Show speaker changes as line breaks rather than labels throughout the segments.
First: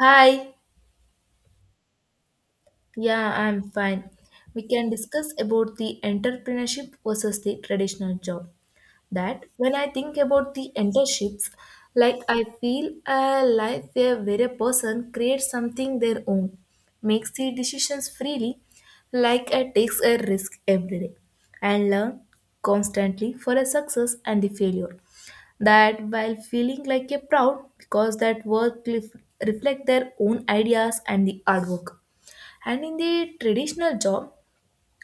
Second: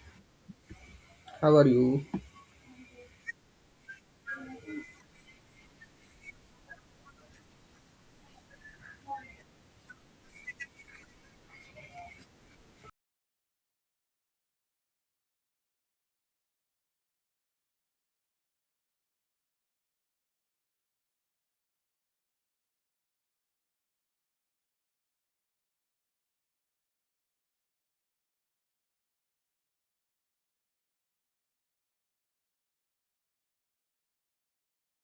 Hi,
How are you?
yeah, I'm fine. We can discuss about the entrepreneurship versus the traditional job that when I think about the internships, like I feel a life where a person creates something their own, makes the decisions freely, like I takes a risk every day, and learn constantly for a success and the failure. That while feeling like a proud because that reflect their own ideas and the artwork. And in the traditional job,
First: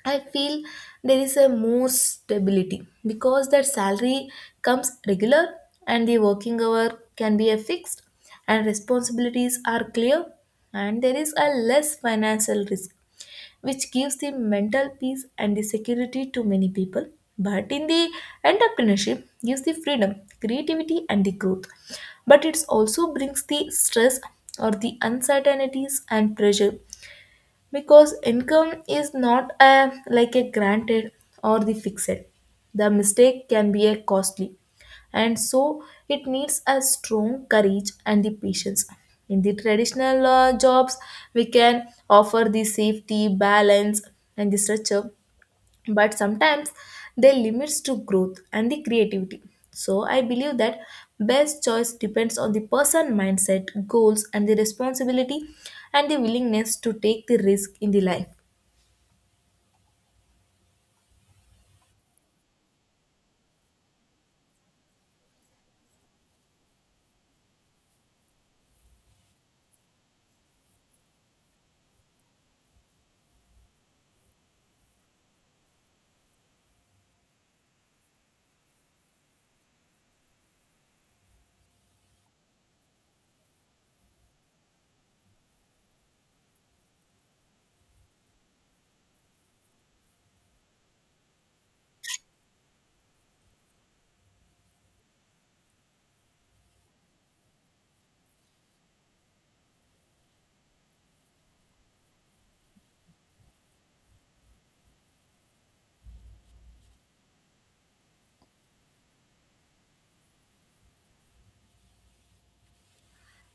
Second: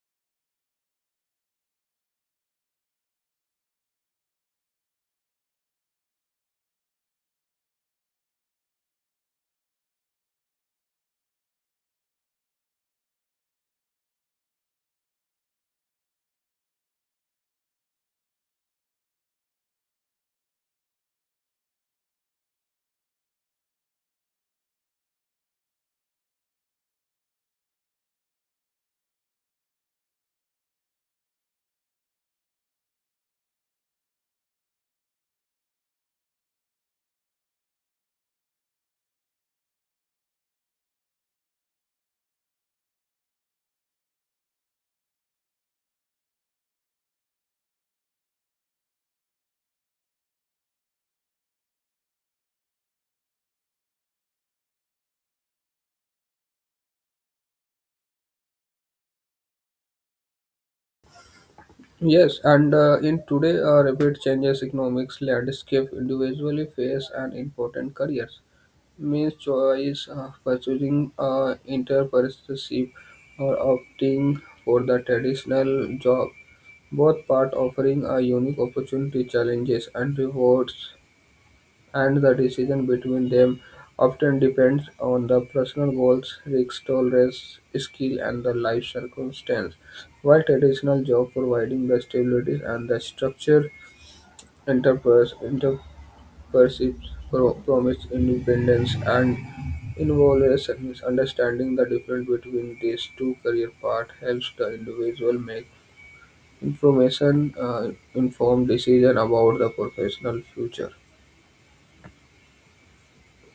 I feel there is a more stability because that salary comes regular and the working hour can be a fixed and responsibilities are clear and there is a less financial risk which gives the mental peace and the security to many people, but in the entrepreneurship gives the freedom, creativity, and the growth, but it also brings the stress or the uncertainties and pressure because income is not a like a granted or the fixed, the mistake can be a costly, and so it needs a strong courage and the patience. In the traditional jobs, we can offer the safety balance and the structure, but sometimes they limits to growth and the creativity. So I believe that best choice depends on the person mindset, goals, and the responsibility and the willingness to take the risk in the life.
Yes, and in today, rapid changes economics landscape individually face an important careers. Means choice pursuing entrepreneurship or opting for the traditional job. Both part offering a unique opportunity, challenges, and rewards and the decision between them often depends on the personal goals, risk tolerance, skill, and the life circumstance. While traditional job providing the stability and the structure, enterprise entrepreneurship promise independence and involves understanding the difference between these two career paths helps the individual make information informed decision about the professional future.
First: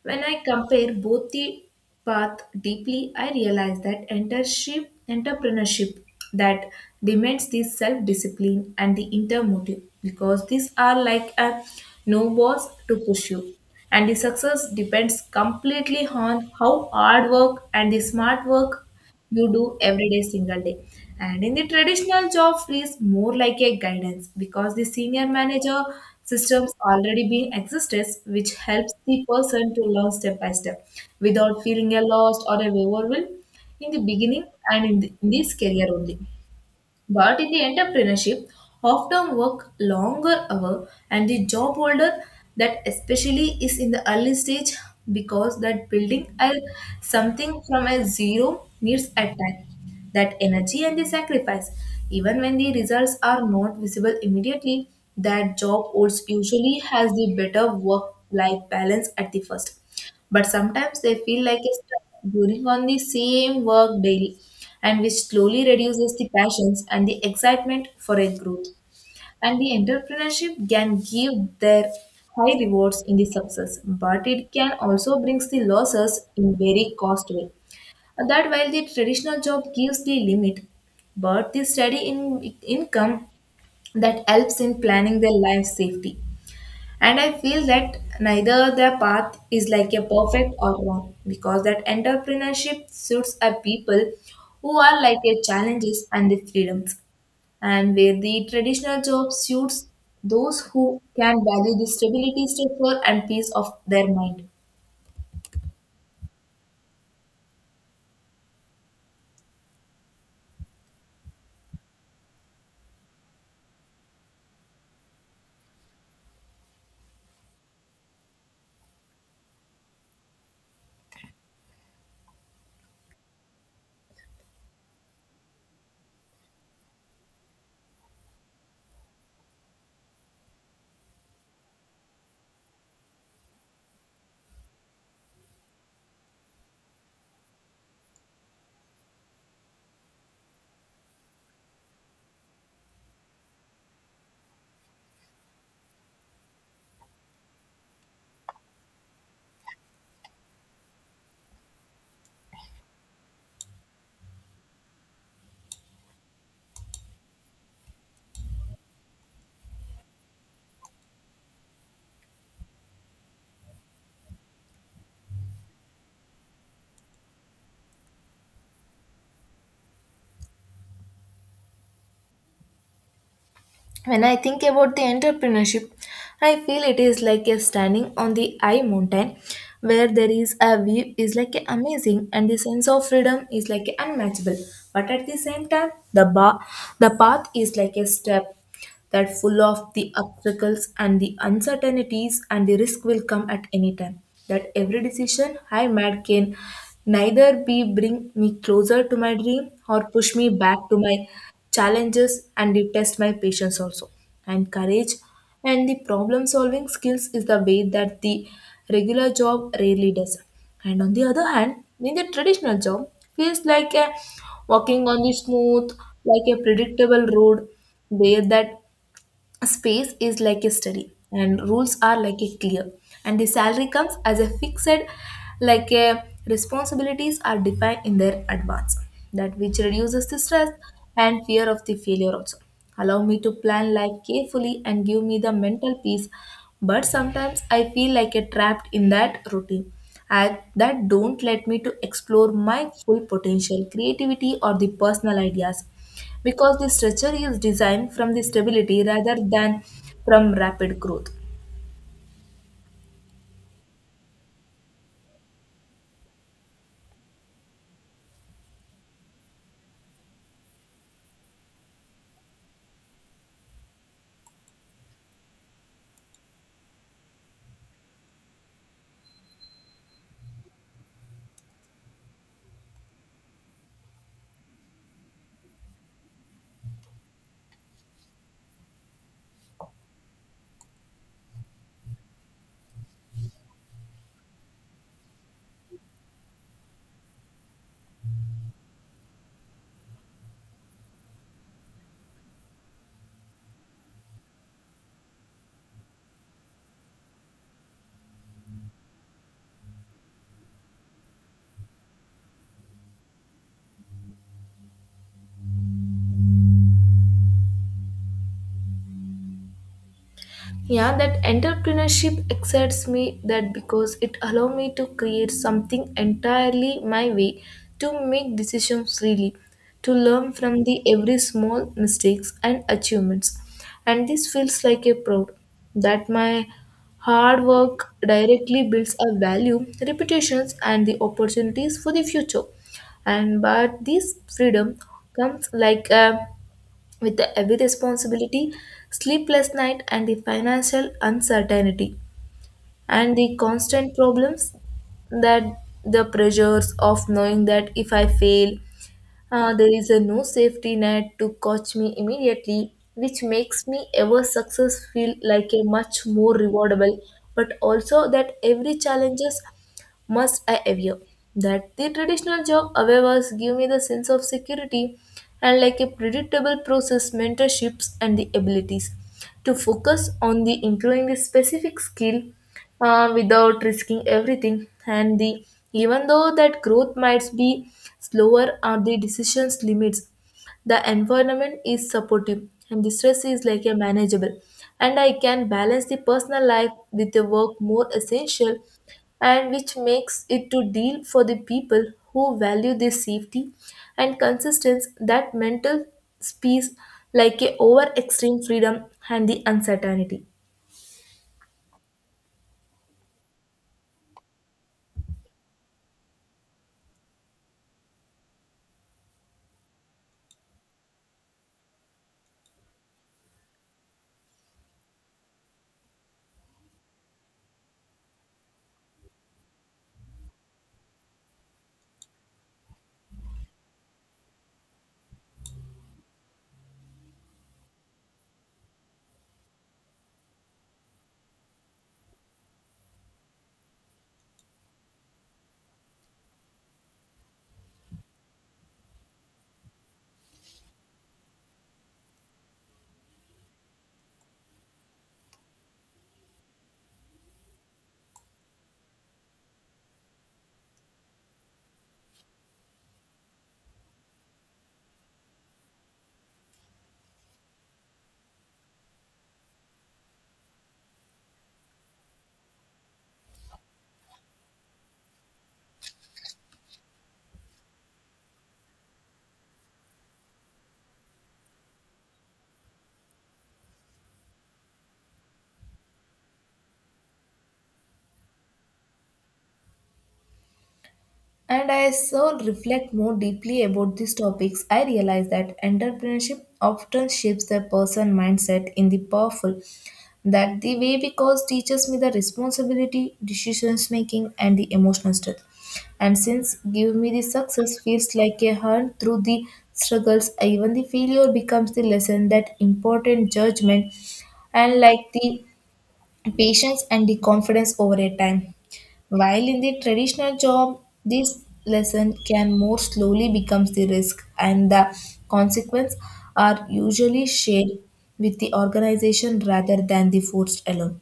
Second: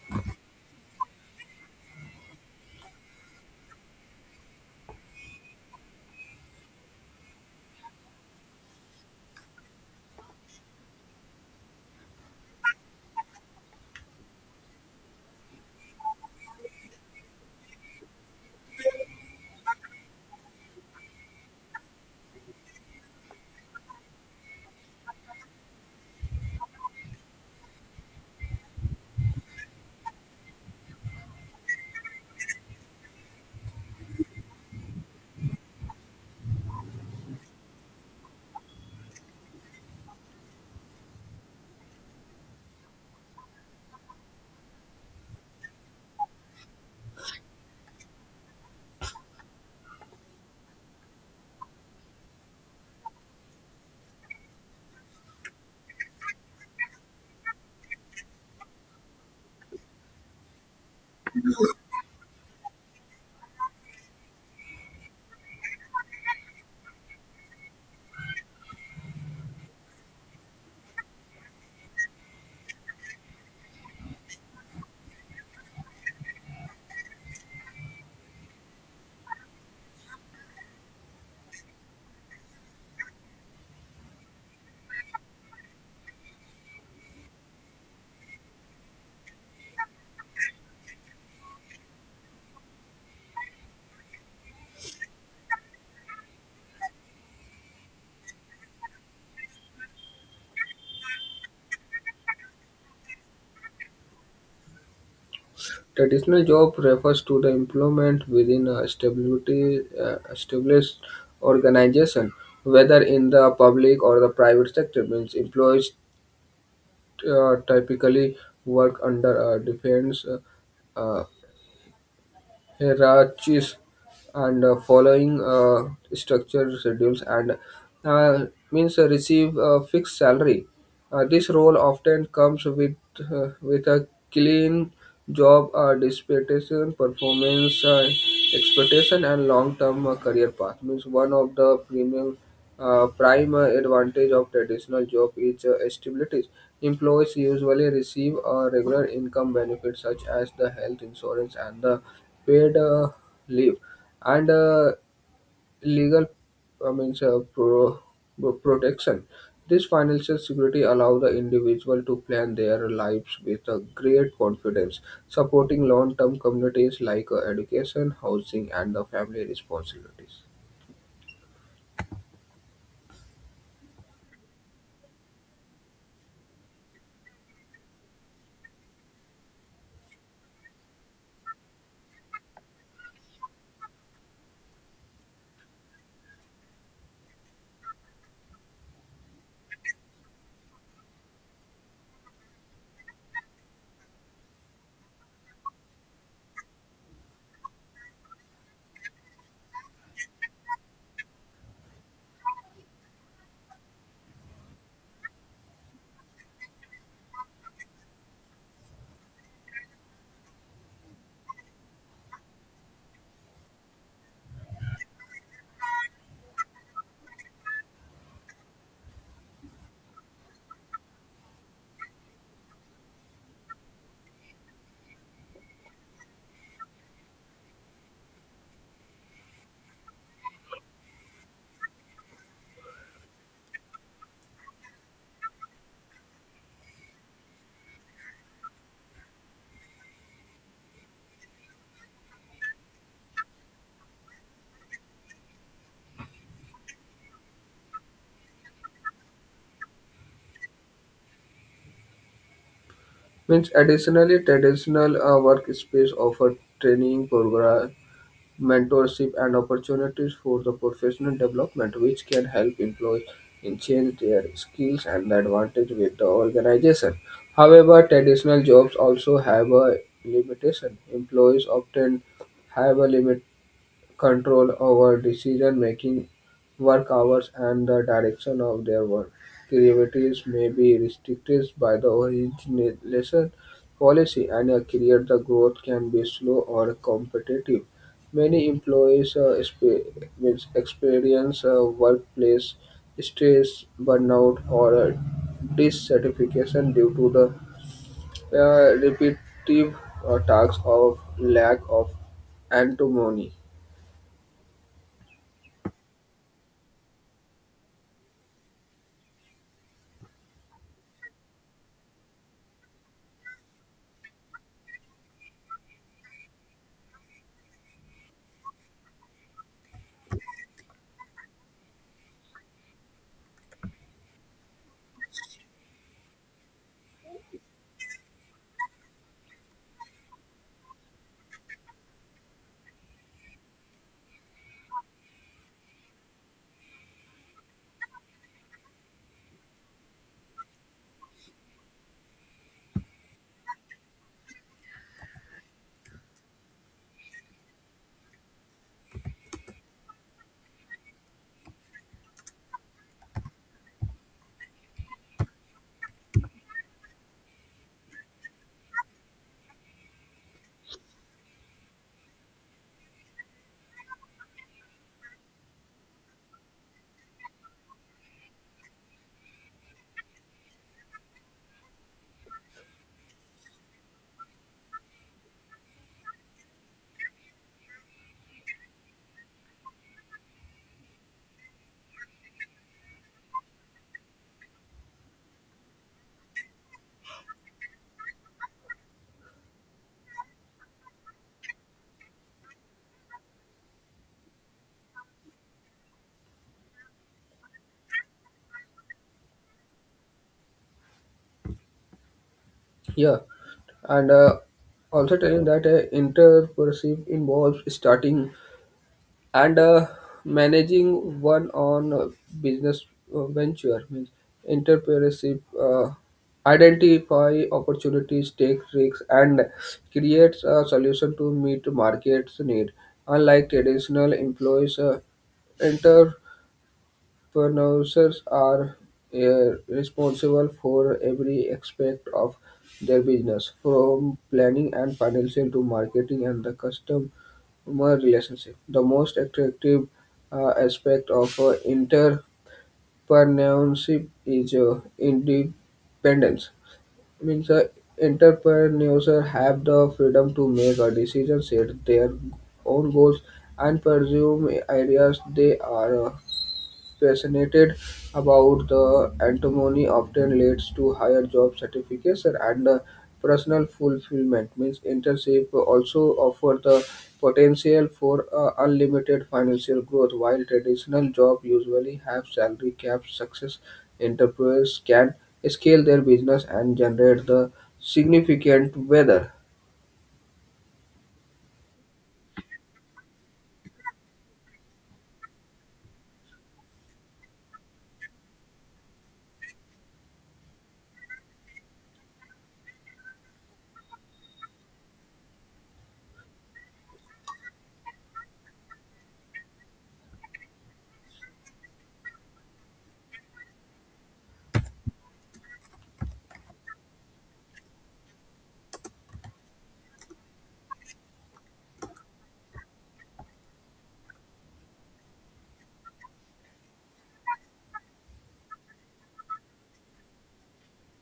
When I compare both the path deeply, I realize that entrepreneurship that demands this self-discipline and the inner motive because these are like a no balls to push you. And the success depends completely on how hard work and the smart work you do every day single day. And in the traditional job feels more like a guidance because the senior manager systems already being exists, which helps the person to learn step by step without feeling a lost or a overwhelmed in the beginning and in this career only. But in the entrepreneurship, often work longer hour and the job holder, that especially is in the early stage, because that building a, something from a zero needs a time, that energy and the sacrifice. Even when the results are not visible immediately, that job holds usually has the better work-life balance at the first. But sometimes they feel like a stuck during on the same work daily, and which slowly reduces the passions and the excitement for a growth. And the entrepreneurship can give their high rewards in the success, but it can also brings the losses in very cost way. And that while the traditional job gives the limit, but the steady in income that helps in planning their life safety. And I feel that neither their path is like a perfect or wrong because that entrepreneurship suits a people who are like their challenges and the freedoms, and where the traditional job suits those who can value the stability, structure, and peace of their mind.
Traditional job refers to the employment within a stability, established organization, whether in the public or the private sector. Means employees typically work under a defense uh, hierarchies and following structured schedules and uh, means receive a fixed salary. This role often comes with a clean job disputation, performance expectation, and long-term career path. Means one of the premium a prime advantage of traditional job is stability. Employees usually receive a regular income benefits such as the health insurance and the paid leave and legal I means, protection. This financial security allows the individual to plan their lives with a great confidence, supporting long-term communities like education, housing, and the family responsibilities.
When I think about the entrepreneurship, I feel it is like a standing on the high mountain where there is a view is like a amazing and the sense of freedom is like a unmatchable. But at the same time, the bar, the path is like a step that full of the obstacles and the uncertainties and the risk will come at any time. That every decision I made can neither be bring me closer to my dream or push me back to my challenges, and it test my patience also and courage and the problem solving skills is the way that the regular job rarely does. And on the other hand, in the traditional job feels like a walking on the smooth like a predictable road where that a space is like a study and rules are like a clear and the salary comes as a fixed, like a responsibilities are defined in their advance, that which reduces the stress and fear of the failure, also allow me to plan life carefully and give me the mental peace. But sometimes I feel like a trapped in that routine, and that don't let me to explore my full potential creativity or the personal ideas because the structure is designed from the stability rather than from rapid growth.
Means additionally, traditional workspaces offer training program, mentorship, and opportunities for the professional development, which can help employees enhance their skills and the advantage with the organization. However, traditional jobs also have a limitation. Employees often have a limit control over decision-making, work hours, and the direction of their work. Creativities may be restricted by the origination policy, and a career the growth can be slow or competitive. Many employees means experience workplace stress, burnout, or dissatisfaction due to the repetitive tasks of lack of antimony.
Yeah, that entrepreneurship excites me that because it allow me to create something entirely my way, to make decisions freely, to learn from the every small mistakes and achievements. And this feels like a proud that my hard work directly builds a value, reputations, and the opportunities for the future. And but this freedom comes like a with the heavy responsibility, sleepless night, and the financial uncertainty, and the constant problems, that the pressures of knowing that if I fail, there is a no safety net to catch me immediately, which makes me ever success feel like a much more rewardable, but also that every challenges must I aver. That the traditional job, however, give me the sense of security and like a predictable process, mentorships, and the abilities to focus on the improving the specific skill without risking everything. And the even though that growth might be slower, are the decisions limits, the environment is supportive and the stress is like a manageable, and I can balance the personal life with the work more essential, and which makes it to deal for the people who value the safety and consistency that mental space like a over extreme freedom and the uncertainty.
Yeah, and also telling that entrepreneurship involves starting and managing one on business venture. Means entrepreneurship identify opportunities, take risks, and creates a solution to meet market's need. Unlike traditional employees, producers are responsible for every aspect of their business, from planning and financing to marketing and the customer relationship. The most attractive aspect of entrepreneurship is independence. Means entrepreneurs have the freedom to make a decision, set their own goals, and pursue ideas they are passionate about the antimony often leads to higher job satisfaction and personal fulfillment. Means internship also offer the potential for unlimited financial growth, while traditional job usually have salary caps. Success entrepreneurs can scale their business and generate the significant weather.
And as I reflect more deeply about these topics, I realize that entrepreneurship often shapes the person mindset in the powerful. That the way cause teaches me the responsibility, decisions making, and the emotional strength. And since give me the success feels like a hunt through the struggles, even the failure becomes the lesson that important judgment and like the patience and the confidence over a time. While in the traditional job, this lesson can more slowly becomes the risk and the consequence are usually shared with the organization rather than the forced alone.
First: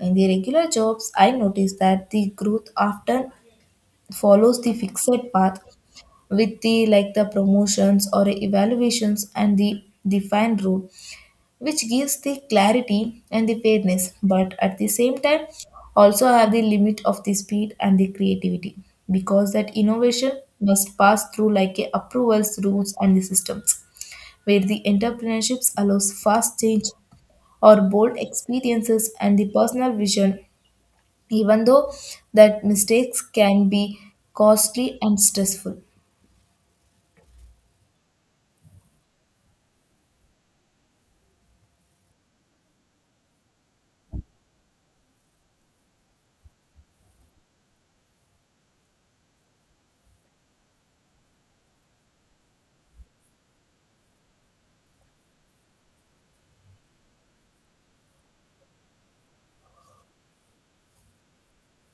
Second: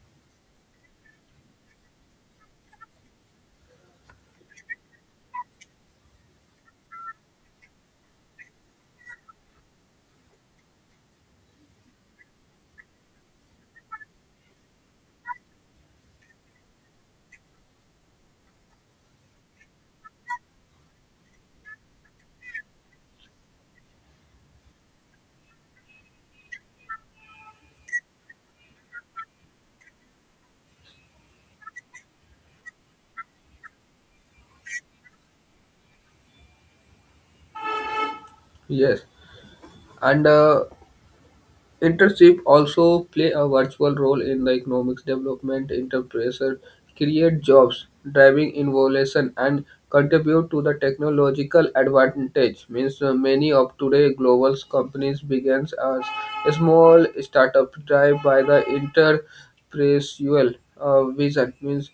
In the regular jobs, I noticed that the growth often follows the fixed path with the like the promotions or evaluations and the defined route, which gives the clarity and the fairness, but at the same time also have the limit of the speed and the creativity because that innovation must pass through like a approvals, rules, and the systems, where the entrepreneurships allows fast change or bold experiences and the personal vision, even though that mistakes can be costly and stressful.
Yes, and internship also play a virtual role in the economics development. Entrepreneurs create jobs, driving innovation, and contribute to the technological advantage. Means many of today global companies begins as a small startup drive by the entrepreneurial vision. Means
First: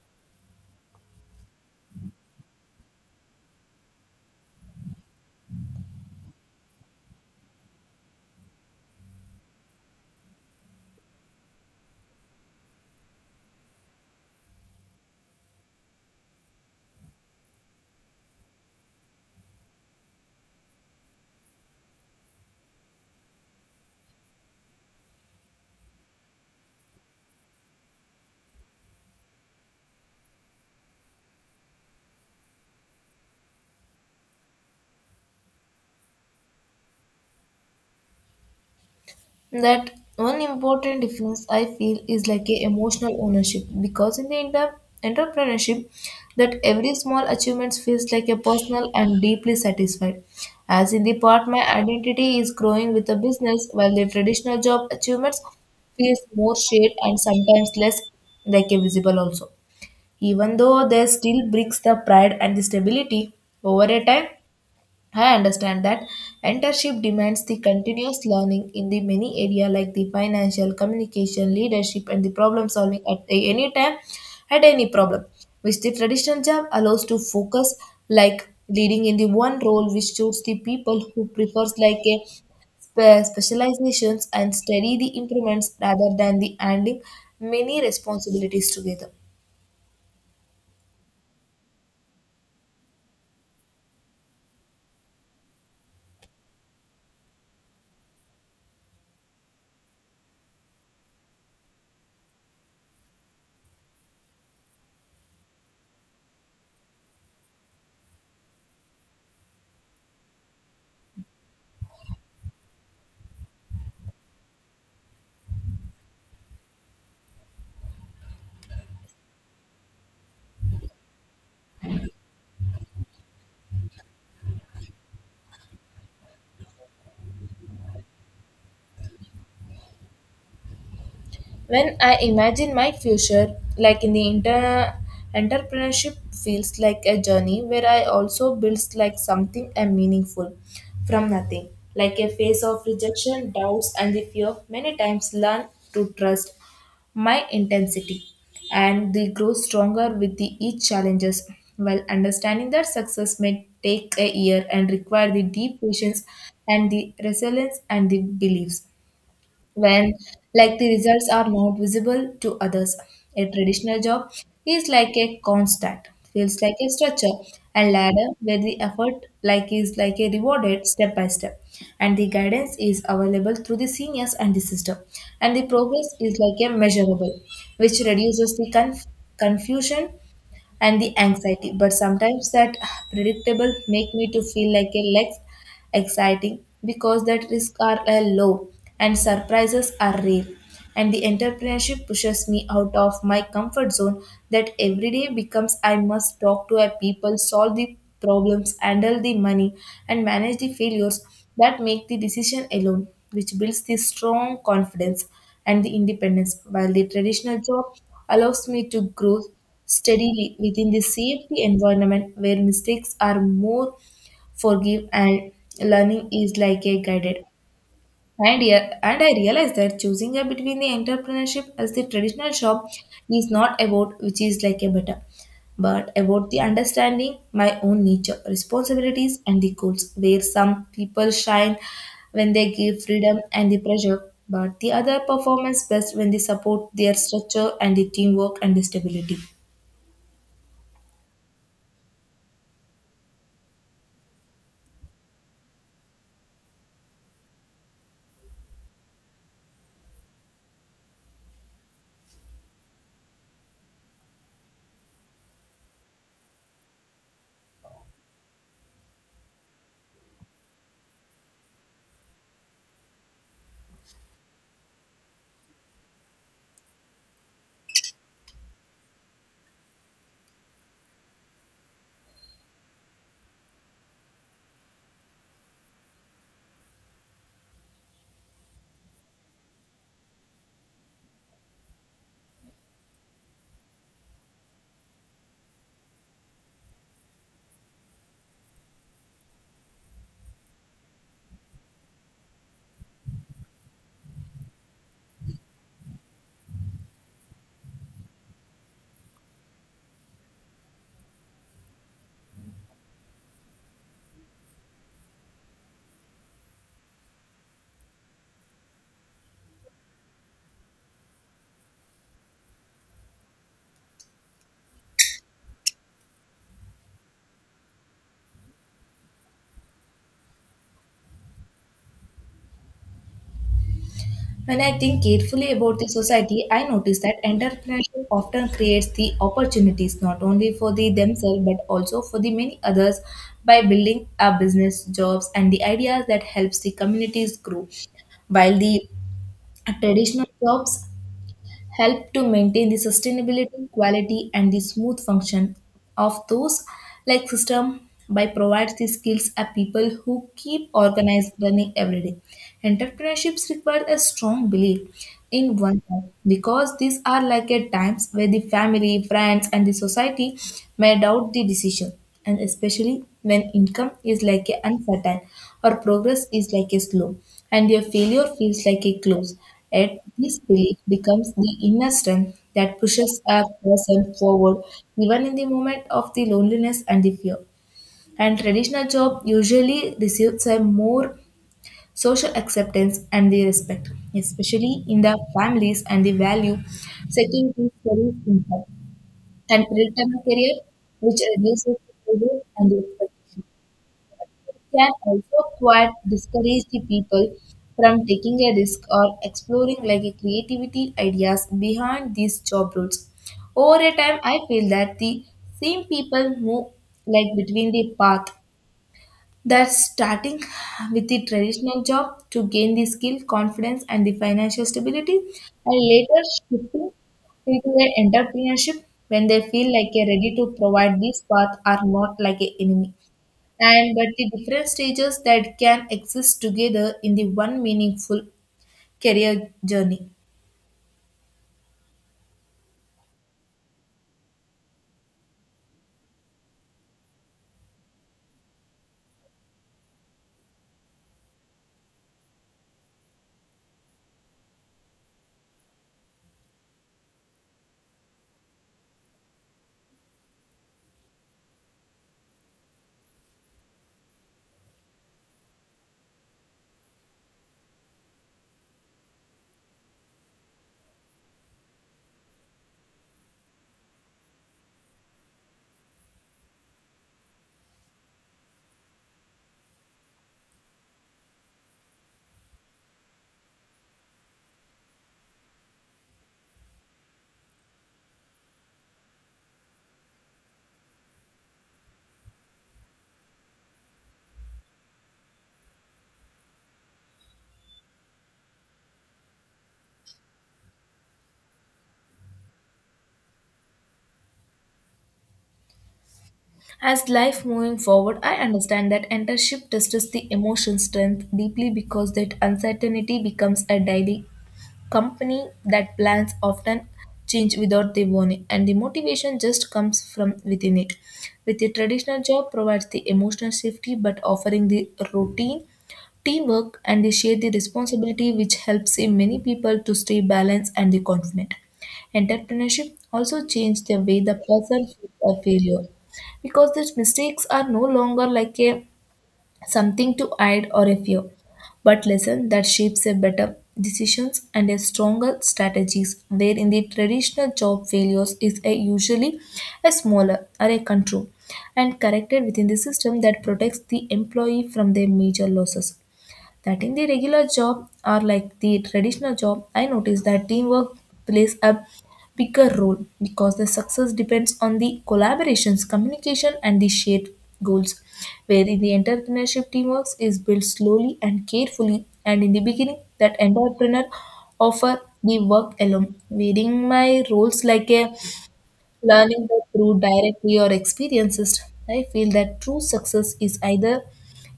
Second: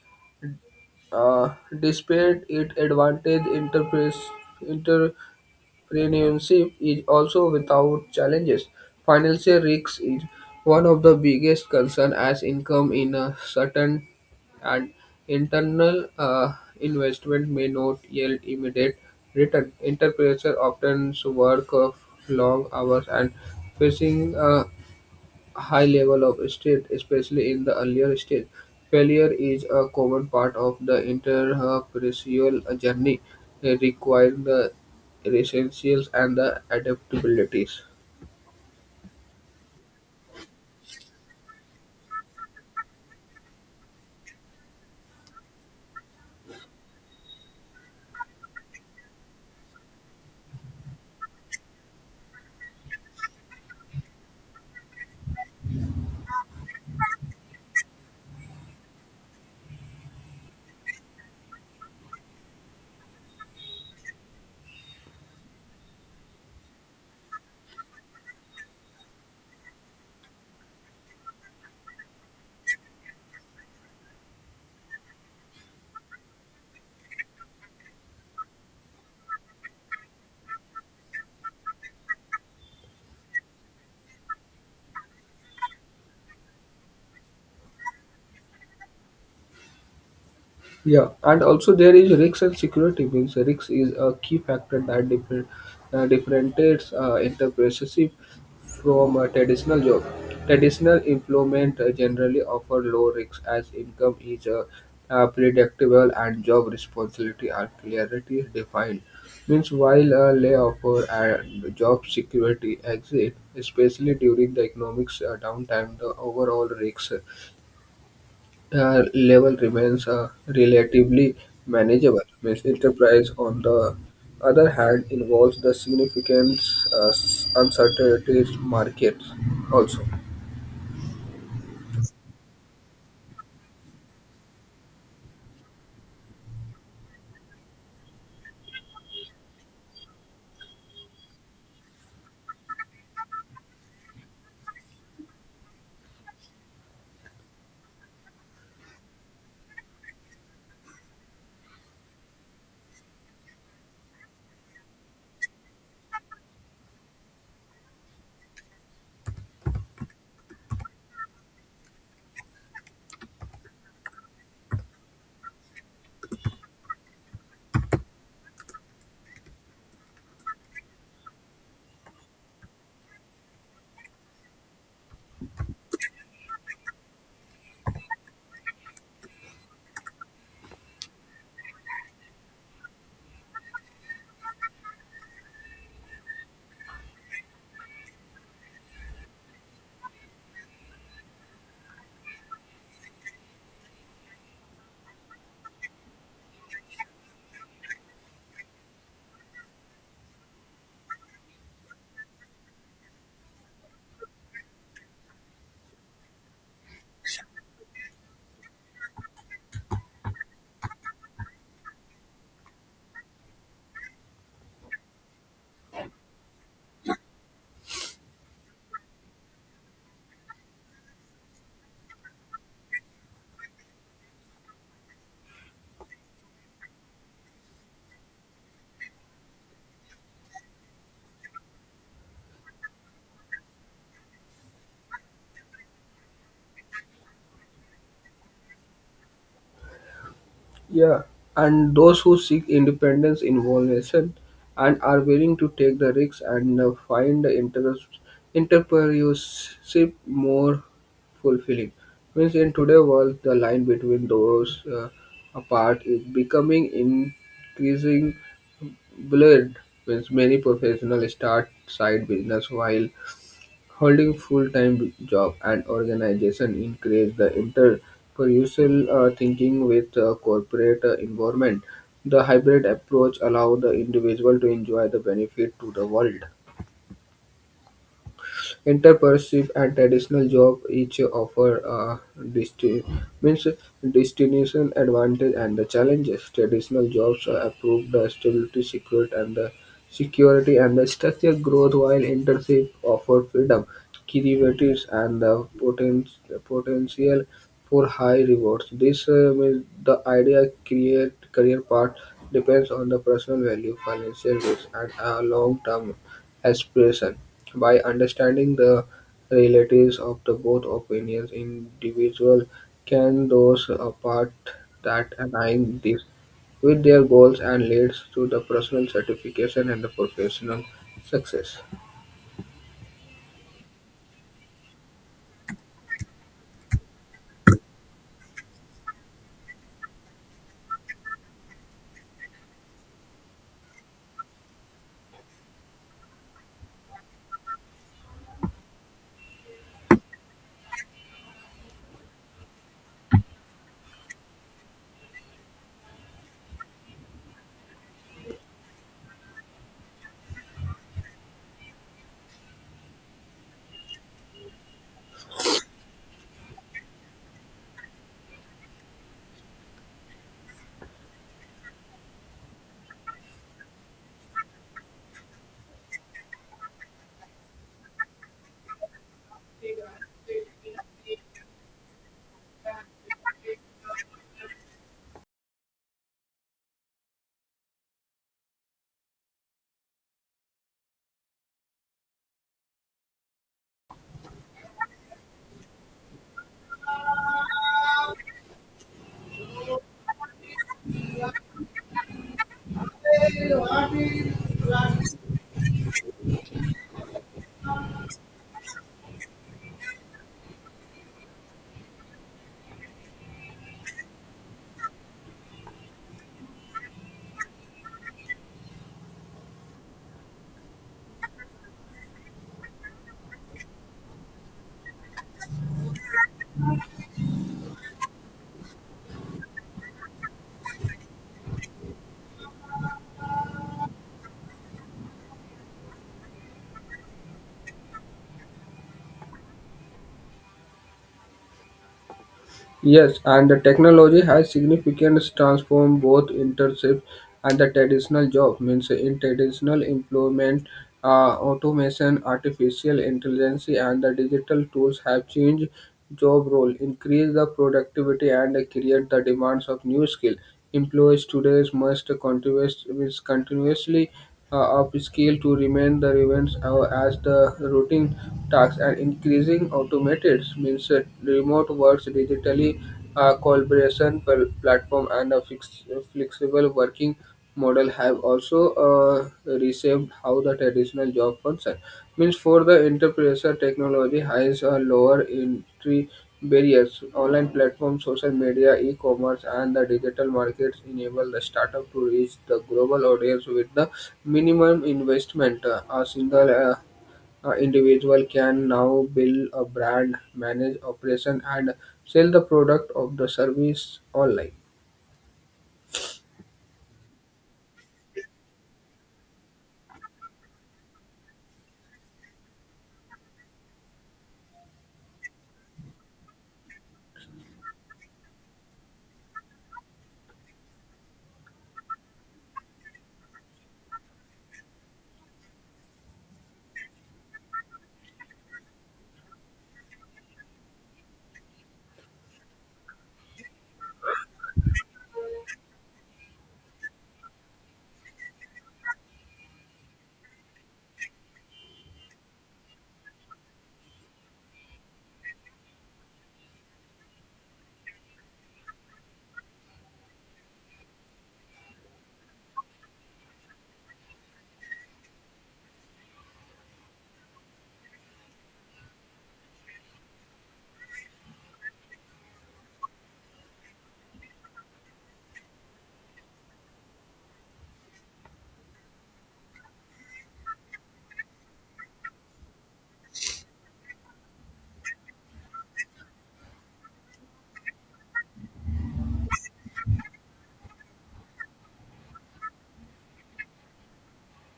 uh, despite its advantage, entrepreneurship is also without challenges. Financial risk is one of the biggest concerns as income in a certain and internal investment may not yield immediate return. Entrepreneurs often work of long hours and facing high level of state, especially in the earlier stage. Failure is a common part of the entrepreneurial journey, requiring the resilience and the adaptabilities.
That one important difference I feel is like a emotional ownership because in the entrepreneurship that every small achievement feels like a personal and deeply satisfied. As in the part my identity is growing with the business, while the traditional job achievements feels more shared and sometimes less like a visible also. Even though they still brings the pride and the stability over a time, I understand that internship demands the continuous learning in the many area like the financial, communication, leadership, and the problem solving any time, at any problem, which the traditional job allows to focus like leading in the one role, which suits the people who prefers like a specializations and study the improvements rather than the handling many responsibilities together.
Yeah, and also there is risk and security means risk is a key factor that differentiates enterprises from a traditional job. Traditional employment generally offer low risks as income is predictable and job responsibility are clearly defined. Means while a layoff or and job security exist, especially during the economics downtime, the overall risks level remains relatively manageable. Means enterprise, on the other hand, involves the significant uh, uncertainties markets also.
When I imagine my future, like in the entrepreneurship feels like a journey where I also builds like something and meaningful from nothing, like a phase of rejection, doubts, and the fear. Many times learn to trust my intensity and they grow stronger with the each challenges, while understanding that success may take a year and require the deep patience and the resilience and the beliefs when like the results are not visible to others. A traditional job is like a constant, feels like a structure and ladder where the effort like is like a rewarded step by step, and the guidance is available through the seniors and the system, and the progress is like a measurable, which reduces the confusion and the anxiety. But sometimes that predictable make me to feel like a less exciting because that risk are low and surprises are rare. And the entrepreneurship pushes me out of my comfort zone, that every day becomes I must talk to a people, solve the problems, handle the money, and manage the failures, that make the decision alone, which builds the strong confidence and the independence, while the traditional job allows me to grow steadily within the CFP environment where mistakes are more forgive and learning is like a guided. And, yeah, and I realized that choosing a between the entrepreneurship as the traditional shop is not about which is like a better, but about the understanding my own nature, responsibilities, and the goals. Where some people shine when they give freedom and the pressure, but the other performance best when they support their structure and the teamwork and the stability.
Yeah, and those who seek independence innovation and are willing to take the risks and find the entrepreneurship more fulfilling. Means in today's world, the line between those apart is becoming increasing blurred. Means many professionals start side business while holding full-time job and organization encourage the entrepreneurial thinking with corporate involvement. The hybrid approach allow the individual to enjoy the benefit to the world. Entrepreneurship and traditional jobs each offer a means distinction advantage and the challenges. Traditional jobs improve the stability, security and the structural growth, while internship offer freedom, creativities, and the potential for high rewards. This means the idea create career path depends on the personal value, financial risk, and a long term aspiration, by understanding the realities of the both opinions individual can those apart that align this with their goals and leads to the personal satisfaction and the professional success.
When I think carefully about the society, I notice that entrepreneurship often creates the opportunities not only for the themselves but also for the many others by building a business, jobs, and the ideas that helps the communities grow. While the traditional jobs help to maintain the sustainability, quality, and the smooth function of those like system by provides the skills of people who keep organized running every day. Entrepreneurships require a strong belief in oneself because these are like at times where the family, friends, and the society may doubt the decision, and especially when income is like a uncertain or progress is like a slow and your failure feels like a close. Yet this belief becomes the inner strength that pushes a person forward even in the moment of the loneliness and the fear. And traditional job usually receives a more social acceptance and the respect, especially in the families and the value security career income and predictable career, which reduces the pressure and the expectation. It can also quite discourage the people from taking a risk or exploring like a creativity ideas behind these job roles. Over a time, I feel that the same people move like between the path that starting with the traditional job to gain the skill, confidence, and the financial stability, and later shifting into the entrepreneurship when they feel like a ready to provide this path are not like a enemy and but the different stages that can exist together in the one meaningful career journey.
Yes, and the technology has significantly transformed both internships and the traditional job. Means in traditional employment, automation, artificial intelligence, and the digital tools have changed job role, increased the productivity, and create the demands of new skill. Employees today must means continuously up scale to remain the events as the routine tasks and increasing automated means that remote works digitally collaboration platform and a flexible working model have also reshaped how the traditional job function means for the enterprise technology has a lower entry barriers: online platforms, social media, e-commerce, and the digital markets enable the startup to reach the global audience with the minimum investment. A single individual can now build a brand, manage operation, and sell the product of the service online.
As life moving forward, I understand that internship tests the emotion strength deeply because that uncertainty becomes a daily company that plans often change without the warning and the motivation just comes from within it. With the traditional job provides the emotional safety but offering the routine teamwork and they share the responsibility which helps in many people to stay balanced and the confident. Entrepreneurship also changed the way the person sees a failure because these mistakes are no longer like a something to hide or a fear but lesson that shapes a better decisions and a stronger strategies, where in the traditional job failures is a usually a smaller or a control and corrected within the system that protects the employee from their major losses. That in the regular job or like the traditional job, I noticed that teamwork plays a bigger role because the success depends on the collaborations, communication, and the shared goals. Where in the entrepreneurship, teamwork is built slowly and carefully, and in the beginning, that entrepreneur offer the work alone, wearing my roles like a learning that through directly or experiences, I feel that true success is either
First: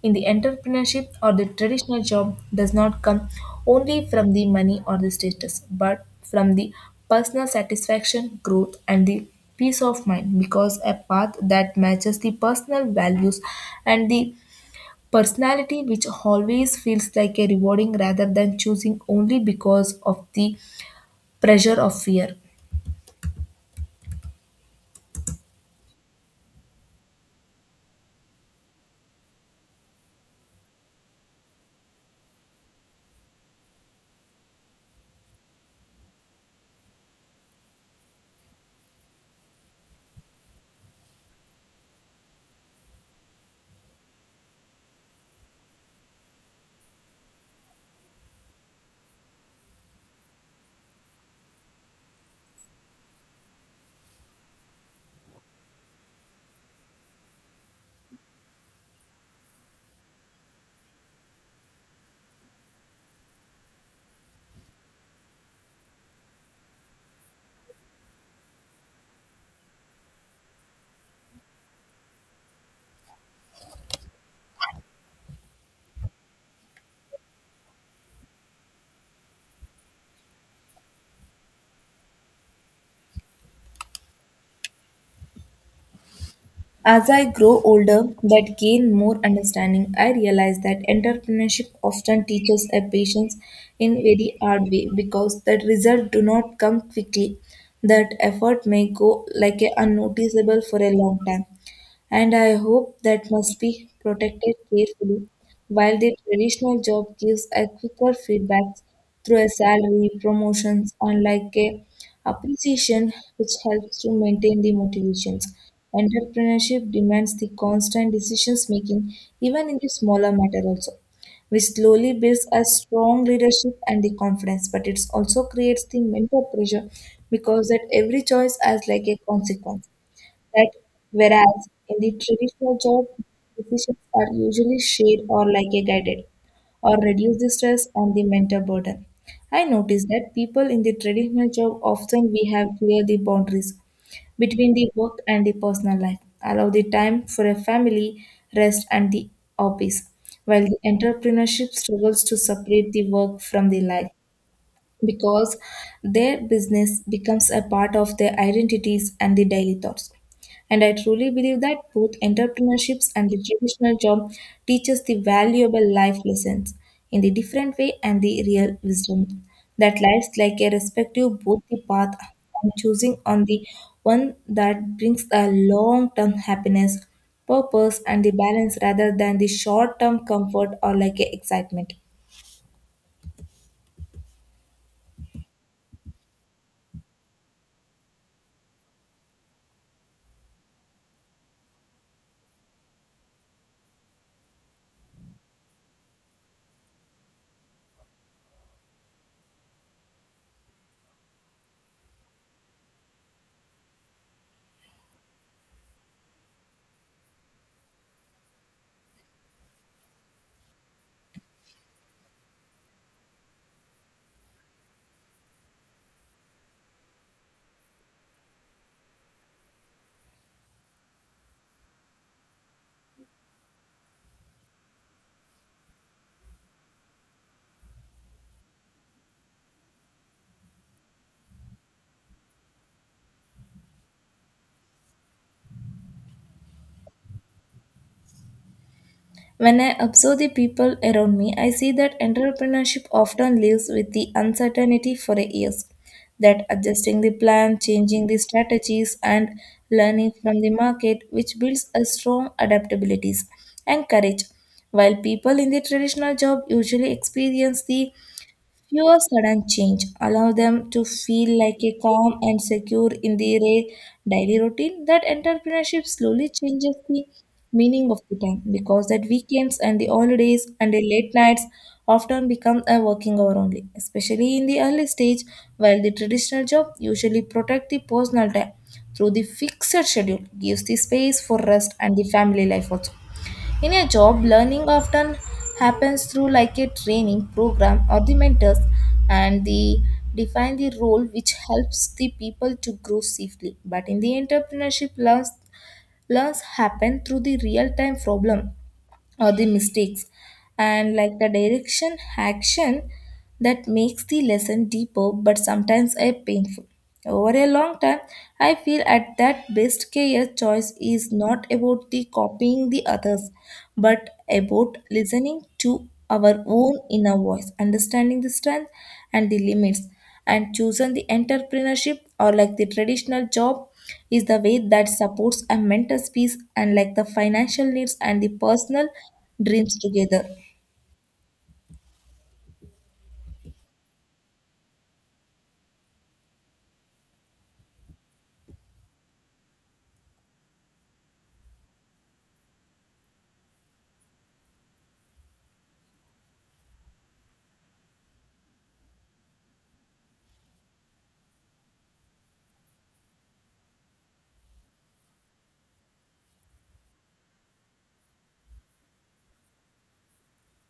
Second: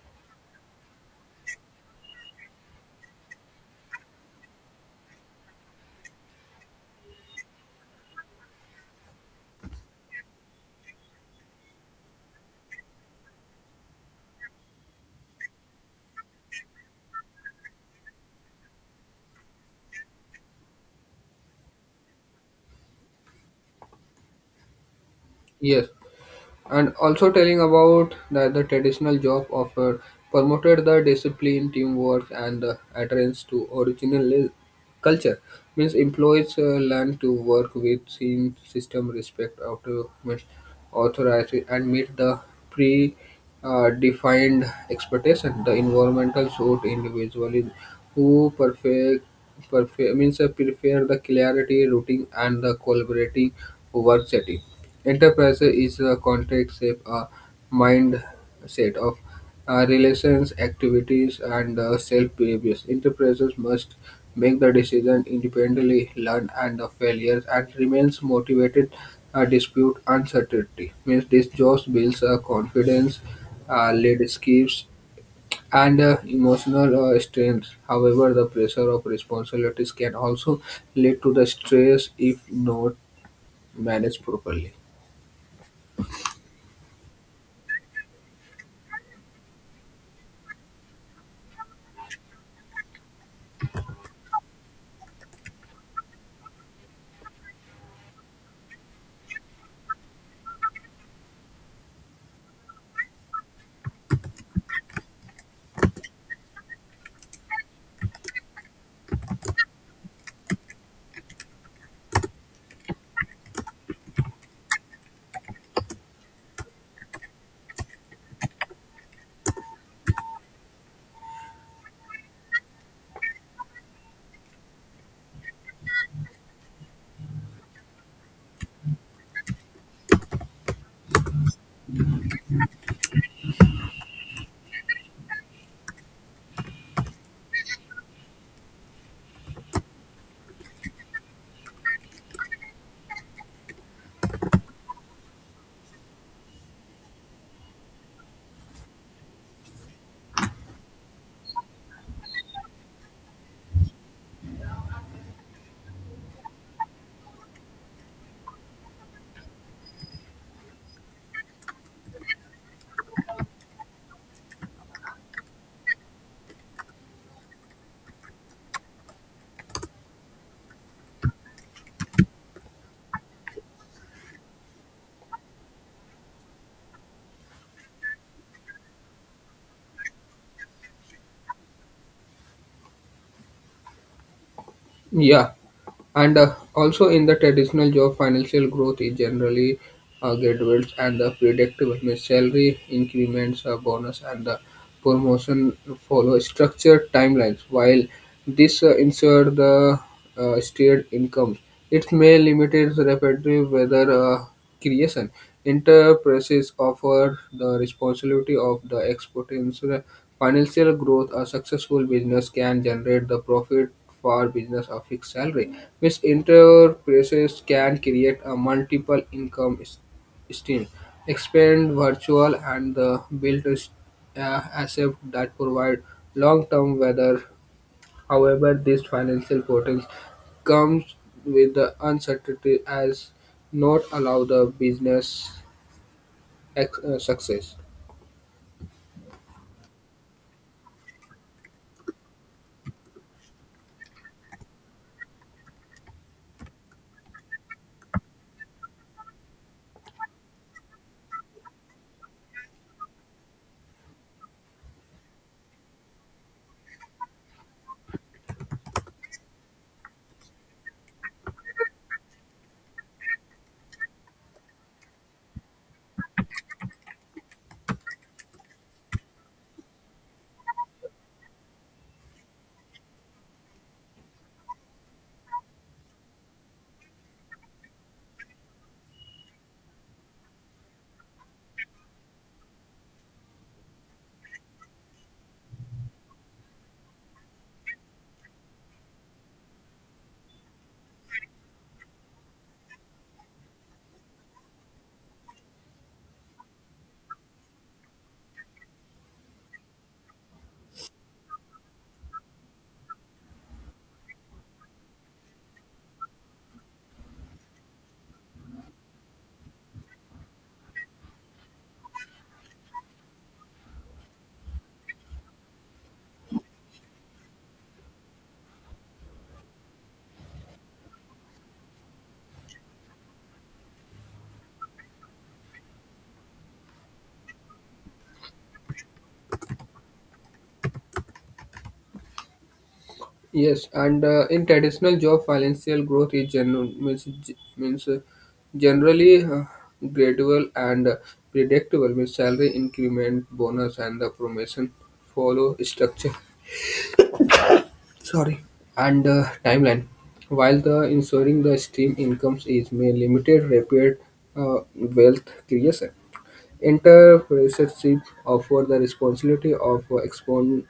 in the entrepreneurship or the traditional job does not come only from the money or the status, but from the personal satisfaction, growth, and the peace of mind because a path that matches the personal values and the personality which always feels like a rewarding rather than choosing only because of the pressure of fear.
Yes, and also telling about that the traditional job offer promoted the discipline teamwork and the adherence to original culture means employees learn to work with team system respect autonomous authority and meet the pre defined expectation the environmental suit individually who perfect means prefer the clarity routing and the collaborating work setting enterprise is a contract shape, a mindset of relations, activities, and self-behaviors. Enterprises must make the decision independently, learn and the failures, and remains motivated, dispute uncertainty. Means this job builds confidence, leaderships, and emotional strength. However, the pressure of responsibilities can also lead to the stress if not managed properly.
As I grow older, that gain more understanding, I realize that entrepreneurship often teaches a patience in very hard way because the results do not come quickly. That effort may go like a unnoticeable for a long time and I hope that must be protected carefully, while the traditional job gives a quicker feedback through a salary, promotions, unlike a appreciation which helps to maintain the motivations. Entrepreneurship demands the constant decisions making, even in the smaller matter also, which slowly builds a strong leadership and the confidence but it also creates the mental pressure because that every choice has like a consequence, that whereas in the traditional job, decisions are usually shared or like a guided or reduce the stress on the mental burden. I noticed that people in the traditional job often we have clear the boundaries between the work and the personal life, allow the time for a family, rest and the office, while the entrepreneurship struggles to separate the work from the life because their business becomes a part of their identities and the daily thoughts. And I truly believe that both entrepreneurships and the traditional job teaches the valuable life lessons in the different way and the real wisdom that lies like a respective both the path and choosing on the one that brings a long-term happiness, purpose and the balance rather than the short-term comfort or like a excitement.
Yeah, and also in the traditional job, financial growth is generally gradual and predictable. Means salary increments, bonus, and the promotion follow structured timelines. While this ensure the steered incomes, it may limit its repetitive whether. Creation. Enterprises offer the responsibility of the exponential financial growth. A successful business can generate the profit for business a fixed salary, which enterprises can create a multiple income stream, expand virtual and the build a asset that provide long-term weather. However, these financial portals comes with the uncertainty as not allow the business success.
When I observe the people around me, I see that entrepreneurship often lives with the uncertainty for years. That adjusting the plan, changing the strategies, and learning from the market, which builds a strong adaptabilities and courage. While people in the traditional job usually experience the fewer sudden change allow them to feel like a calm and secure in their daily routine. That entrepreneurship slowly changes the meaning of the time because that weekends and the holidays and the late nights often become a working hour only, especially in the early stage, while the traditional job usually protect the personal time through the fixed schedule, gives the space for rest and the family life also. In a job, learning often happens through like a training program or the mentors and the define the role which helps the people to grow safely. But in the entrepreneurship learns, learns happen through the real time problem or the mistakes and like the direction action that makes the lesson deeper but sometimes a painful over a long time. I feel at that best care choice is not about the copying the others but about listening to our own inner voice, understanding the strength and the limits, and chosen the entrepreneurship or like the traditional job is the way that supports a mental peace and like the financial needs and the personal dreams together.
Yes, and in traditional job, financial growth is general means means generally gradual and predictable. Means salary increment, bonus, and the promotion follow structure. Sorry, and timeline while the ensuring the stream incomes is may limited rapid uh, wealth creation entrepreneurship offer the responsibility of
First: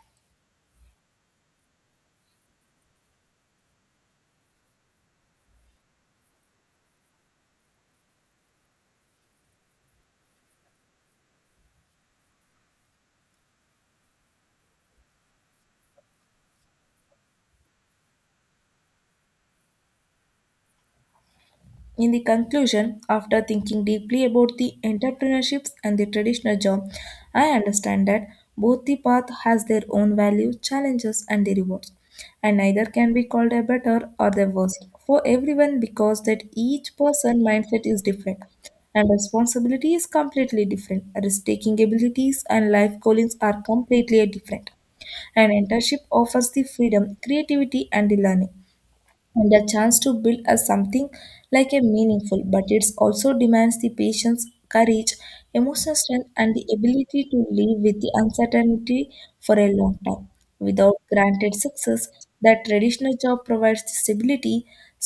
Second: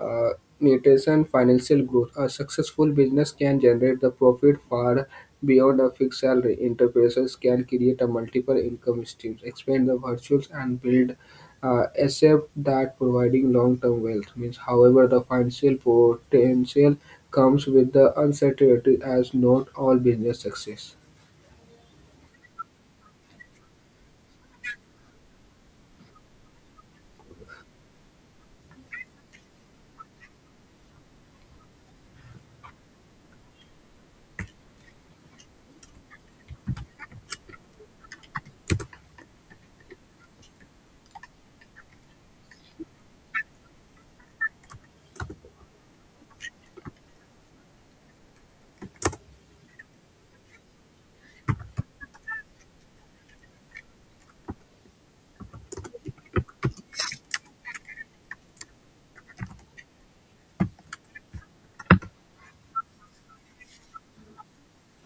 uh, nutrition, financial growth. A successful business can generate the profit far beyond a fixed salary. Enterprises can create a multiple income streams, expand the virtues, and build except that providing long-term wealth means. However, the financial potential comes with the uncertainty as not all business success.
In the conclusion, after thinking deeply about the entrepreneurships and the traditional job, I understand that both the path has their own value, challenges and the rewards, and neither can be called a better or the worst for everyone because that each person mindset is different and responsibility is completely different. Risk-taking abilities and life callings are completely different. An internship offers the freedom, creativity, and the learning, and a chance to build a something like a meaningful, but it also demands the patience, courage, emotional strength and the ability to live with the uncertainty for a long time without granted success. That traditional job provides the stability,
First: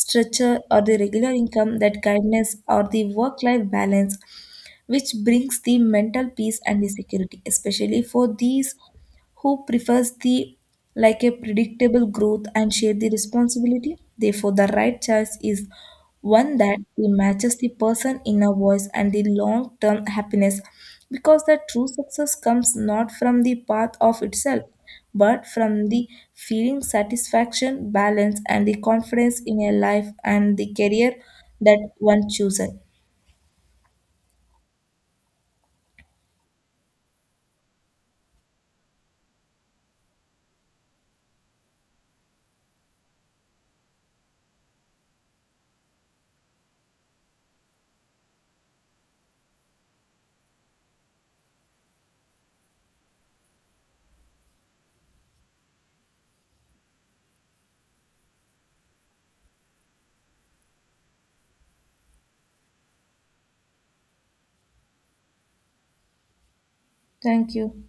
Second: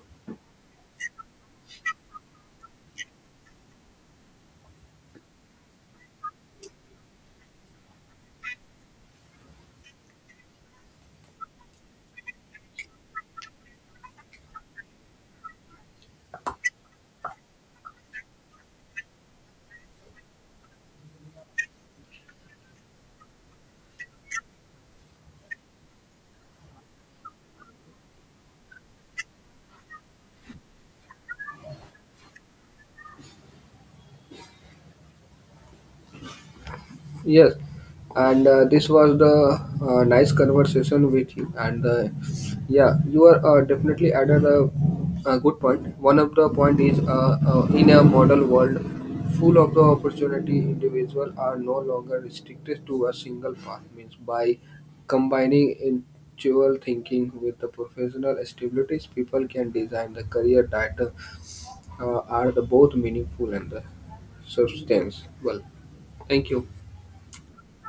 structure or the regular income, that kindness or the work life balance which brings the mental peace and the security, especially for these who prefers the like a predictable growth and share the responsibility. Therefore the right choice is one that matches the person inner voice and the long term happiness because the true success comes not from the path of itself but from the feeling satisfaction, balance and the confidence in a life and the career that one chooses.
Yes, and this was the nice conversation with you. And yeah, you are definitely added a good point. One of the point is in a model world full of the opportunity, individual are no longer restricted to a single path. Means by combining individual thinking with the professional stabilities, people can design the career that are the both meaningful and the substance. Well, thank you.
Thank you.